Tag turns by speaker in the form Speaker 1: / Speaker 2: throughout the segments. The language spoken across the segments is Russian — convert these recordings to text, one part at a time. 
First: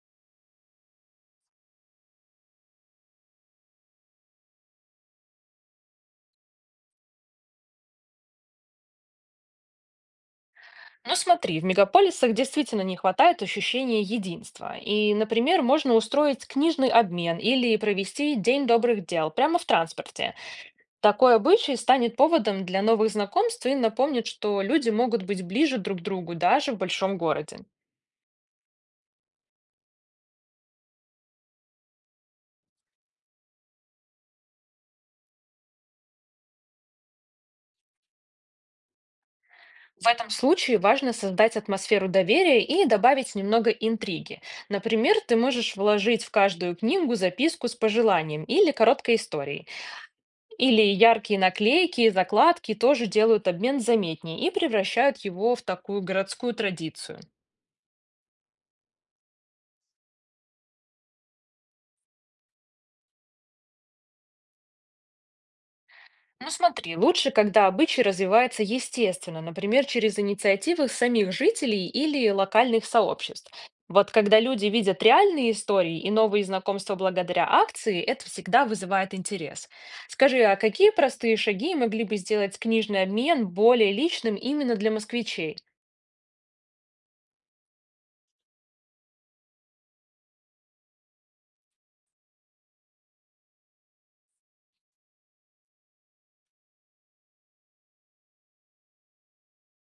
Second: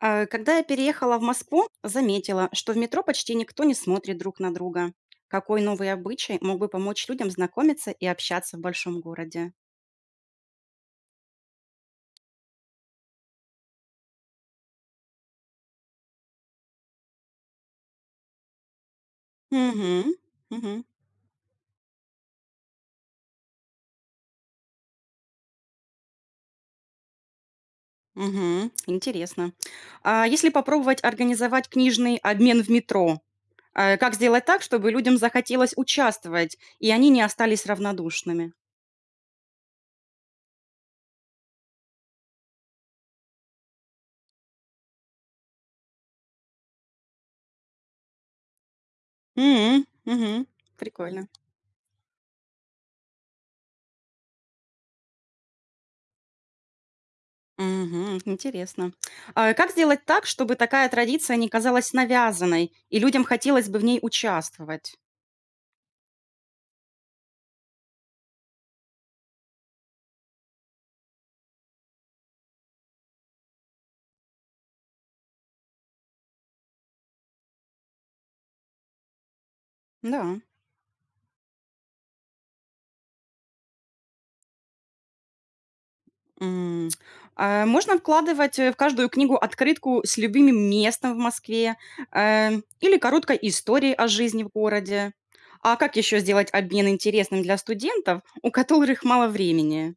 Speaker 1: Когда я переехала в Москву, заметила, что в метро почти никто не смотрит друг на друга. Какой новый обычай мог бы помочь людям знакомиться и общаться в большом городе?
Speaker 2: Ну смотри, в мегаполисах действительно не хватает ощущения единства. И, например, можно устроить книжный обмен или провести День добрых дел прямо в
Speaker 1: Угу,
Speaker 2: транспорте.
Speaker 1: угу,
Speaker 2: Такой обычай станет поводом для новых знакомств и напомнит, что люди могут быть ближе друг к другу даже в большом городе.
Speaker 1: угу, интересно. А если попробовать организовать книжный обмен в метро, как сделать так, чтобы людям захотелось участвовать, и они не остались равнодушными?
Speaker 2: В этом случае важно создать атмосферу доверия и добавить немного интриги. Например, ты можешь вложить в каждую книгу записку с пожеланием или короткой историей.
Speaker 1: Угу, угу,
Speaker 2: Или
Speaker 1: прикольно.
Speaker 2: яркие наклейки и закладки тоже делают обмен заметнее и превращают его в такую городскую традицию.
Speaker 1: Мгм. Интересно. А как сделать так, чтобы такая традиция не казалась навязанной, и людям хотелось бы в ней участвовать?
Speaker 2: Ну смотри, лучше, когда обычай развивается естественно, например, через инициативы самих жителей или локальных сообществ. Вот когда люди видят реальные истории и новые знакомства благодаря акции, это всегда вызывает интерес.
Speaker 1: Да.
Speaker 2: Скажи, а какие простые шаги могли бы сделать книжный обмен более личным именно для москвичей?
Speaker 1: М. А можно вкладывать, в каждую книгу открытку с любимым местом в Москве, э, или короткой историей о жизни в городе. А как еще сделать обмен интересным для студентов, у которых мало времени?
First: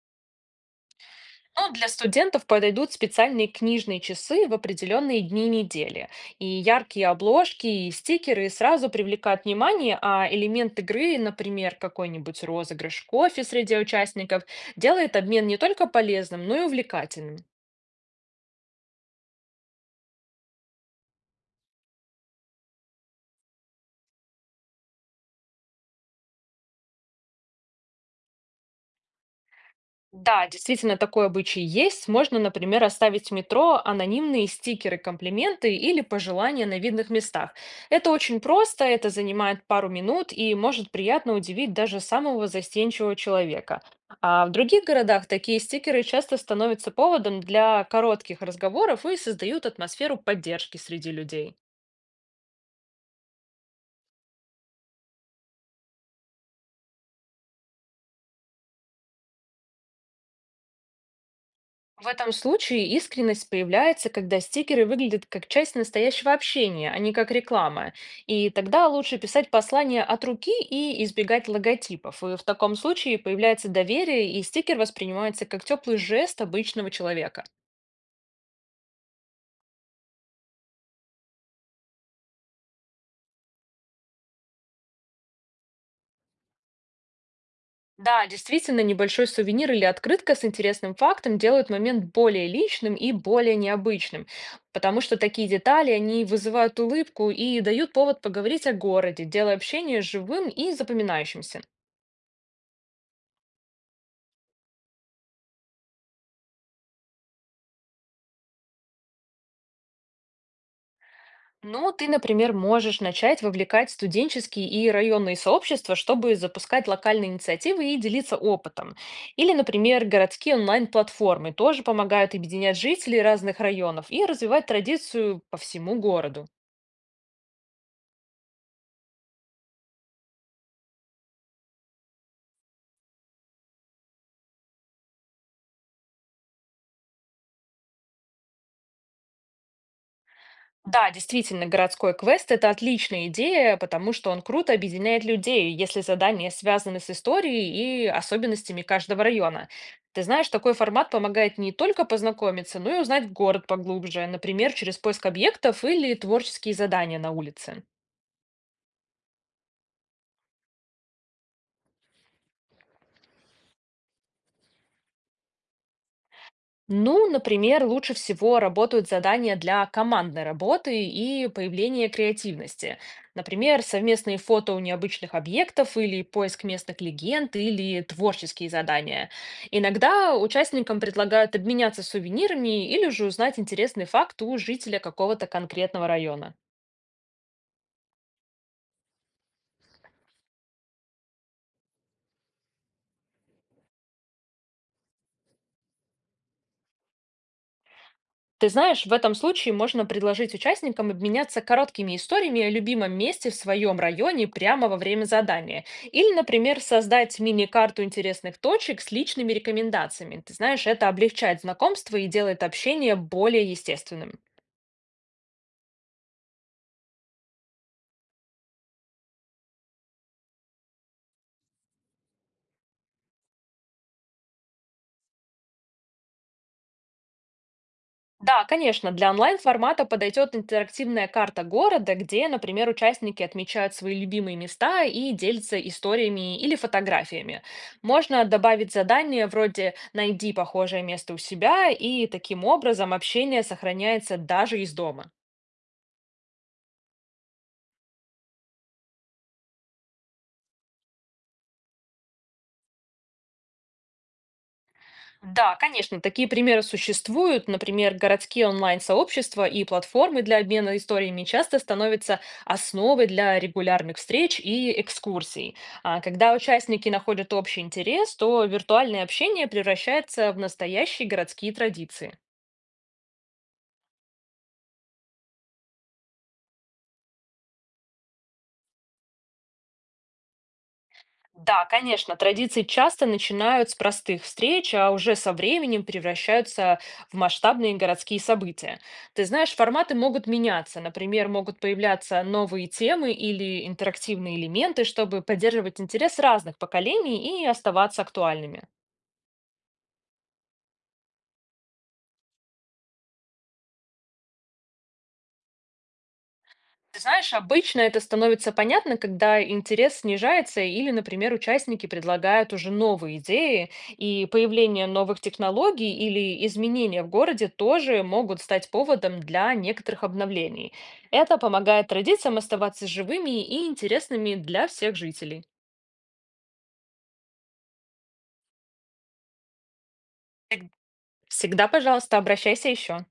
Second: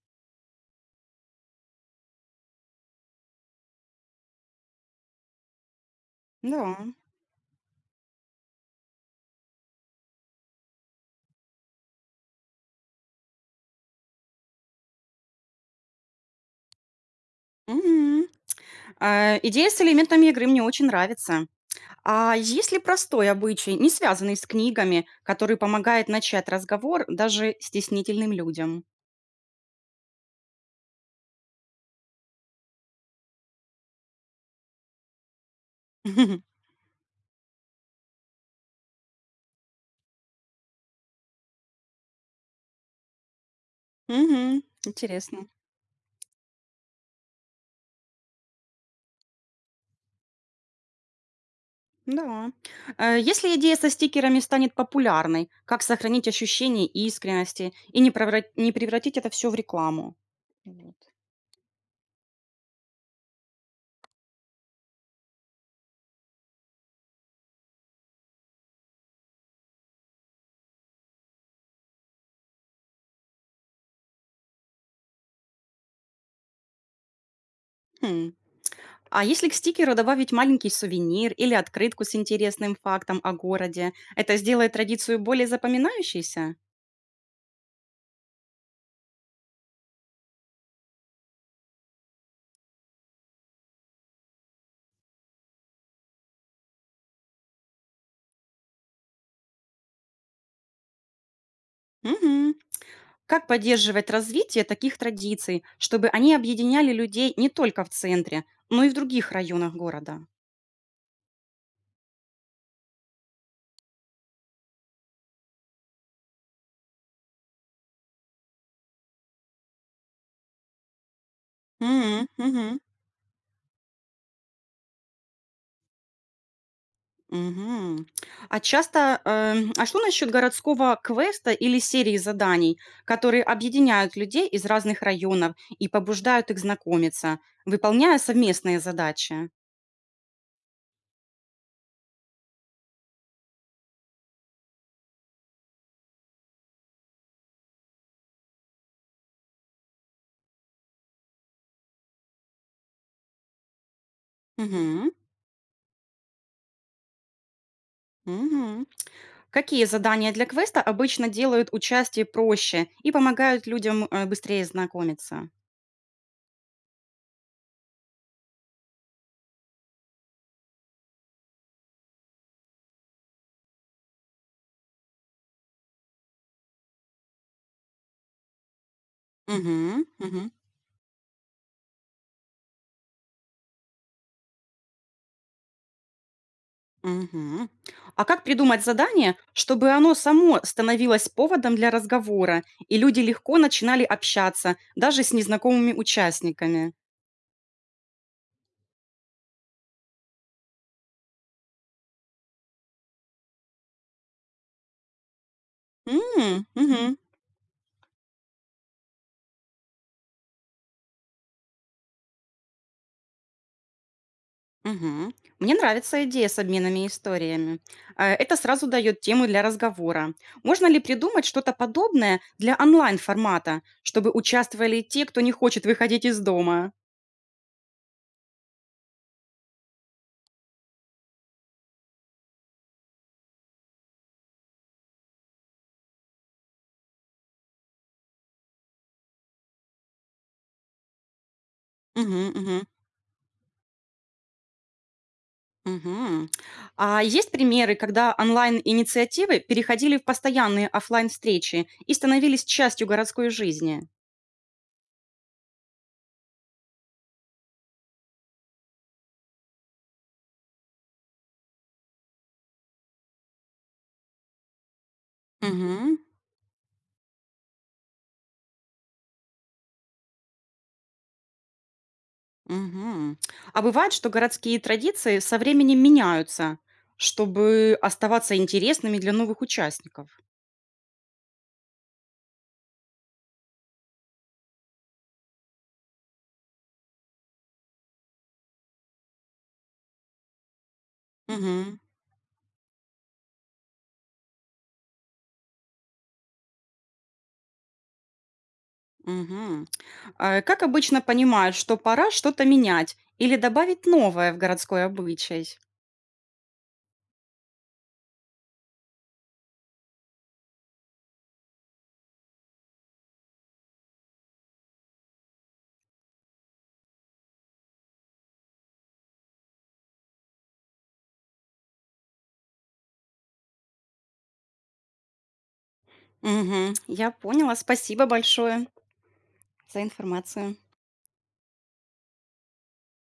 Speaker 2: Ну, для студентов подойдут специальные книжные часы в определенные дни недели. И
Speaker 1: Да.
Speaker 2: яркие обложки, и стикеры сразу привлекают внимание, а элемент игры, например, какой-нибудь розыгрыш кофе среди участников, делает обмен не только полезным, но и увлекательным.
Speaker 1: Мгм. Идея с элементами игры мне очень нравится. А есть ли простой обычай, не связанный с книгами, который помогает начать разговор даже стеснительным людям?
Speaker 2: Да, действительно, такой обычай есть. Можно, например, оставить в метро анонимные стикеры, комплименты или пожелания на видных местах. Это очень просто, это занимает пару минут и может приятно удивить даже самого застенчивого человека. А в
Speaker 1: Мгм.
Speaker 2: других городах
Speaker 1: Интересно.
Speaker 2: такие стикеры часто становятся поводом для коротких разговоров и создают атмосферу поддержки среди людей.
Speaker 1: Да. Если идея со стикерами станет популярной, как сохранить ощущение искренности и не превратить это все в рекламу? Вот.
Speaker 2: В этом случае искренность появляется, когда стикеры выглядят как часть настоящего общения, а не как реклама. И тогда лучше писать послание от руки и избегать логотипов. И в таком случае появляется доверие, и стикер воспринимается как теплый жест обычного человека.
Speaker 1: Хм. А если к стикеру добавить маленький сувенир или открытку с интересным фактом о городе, это сделает традицию более запоминающейся?
Speaker 2: Да, действительно, небольшой сувенир или открытка с интересным фактом делают момент более личным и более необычным, потому что такие детали, они вызывают улыбку и дают повод поговорить о городе, делая общение живым и запоминающимся.
Speaker 1: Мгм. Как поддерживать развитие таких традиций, чтобы они объединяли людей не только в центре, но и в других районах города?
Speaker 2: Ну, ты, например, можешь начать вовлекать студенческие и районные сообщества, чтобы запускать локальные инициативы и делиться опытом. Или, например, городские онлайн-платформы тоже
Speaker 1: М,
Speaker 2: помогают объединять
Speaker 1: мгм.
Speaker 2: жителей разных районов и развивать традицию по всему городу.
Speaker 1: Мгм. А что насчет городского квеста или серии заданий, которые объединяют людей из разных районов и побуждают их знакомиться, выполняя совместные задачи?
Speaker 2: Да, действительно, городской квест– это отличная идея, потому что он круто объединяет людей, если задания связаны с историей и особенностями каждого района. Ты знаешь, такой формат помогает не только познакомиться, но и узнать город поглубже, например, через
Speaker 1: Мгм.
Speaker 2: поиск объектов или творческие задания на улице.
Speaker 1: Мгм. Какие задания для квеста обычно делают участие проще и помогают людям быстрее знакомиться?
Speaker 2: Ну, например, лучше всего работают задания для командной работы и появления креативности. Например, совместные фото у необычных объектов или поиск местных легенд или творческие задания.
Speaker 1: Мгм,
Speaker 2: Иногда
Speaker 1: мгм.
Speaker 2: участникам предлагают обменяться сувенирами или же узнать интересный факт у жителя какого-то конкретного района.
Speaker 1: Мгм. А как придумать задание, чтобы оно само становилось поводом для разговора, и люди легко начинали общаться, даже с незнакомыми участниками?
Speaker 2: Ты знаешь, в этом случае можно предложить участникам обменяться короткими историями о любимом месте в своем районе прямо во время задания.
Speaker 1: М,
Speaker 2: Или,
Speaker 1: мгм,
Speaker 2: например,
Speaker 1: мгм,
Speaker 2: создать мини-карту интересных точек с личными рекомендациями. Ты знаешь, это облегчает знакомство и делает общение более естественным.
Speaker 1: мгм. Мне нравится идея с обменами историями. Это сразу дает тему для разговора. Можно ли придумать что-то подобное для онлайн-формата, чтобы участвовали и те, кто не хочет выходить из дома?
Speaker 2: Да, конечно, для онлайн-формата подойдет интерактивная карта города, где, например, участники отмечают свои любимые места и делятся историями или фотографиями. Можно добавить задания вроде «найди похожее место у себя», и
Speaker 1: Мгм,
Speaker 2: таким
Speaker 1: мгм.
Speaker 2: образом общение сохраняется даже из дома.
Speaker 1: Мгм. А есть примеры, когда онлайн-инициативы переходили в постоянные оффлайн-встречи и становились частью городской жизни?
Speaker 2: Да, конечно, такие примеры существуют. Например, городские онлайн-сообщества и платформы для обмена историями часто становятся основой для регулярных встреч и экскурсий.
Speaker 1: Мгм.
Speaker 2: А когда участники находят общий интерес, то виртуальное общение превращается в настоящие городские традиции.
Speaker 1: Мгм. А бывает, что городские традиции со временем меняются, чтобы оставаться интересными для новых участников.
Speaker 2: Да, конечно, традиции часто начинают с простых встреч, а уже со временем превращаются в масштабные городские события. Ты знаешь, форматы могут меняться. Например, могут
Speaker 1: Мгм.
Speaker 2: появляться новые темы или интерактивные элементы, чтобы поддерживать интерес разных поколений и оставаться актуальными.
Speaker 1: Мгм. А как обычно понимают, что пора что-то менять или добавить новое в городской обычай?
Speaker 2: Ты знаешь, обычно это становится понятно, когда интерес снижается или, например, участники предлагают уже новые идеи, и появление новых технологий или изменения в городе тоже могут стать поводом для некоторых обновлений. Это помогает традициям оставаться живыми и интересными для всех жителей.
Speaker 1: Мгм. Я поняла. Спасибо большое за информацию.
Speaker 2: Всег- Всегда, пожалуйста, обращайся еще.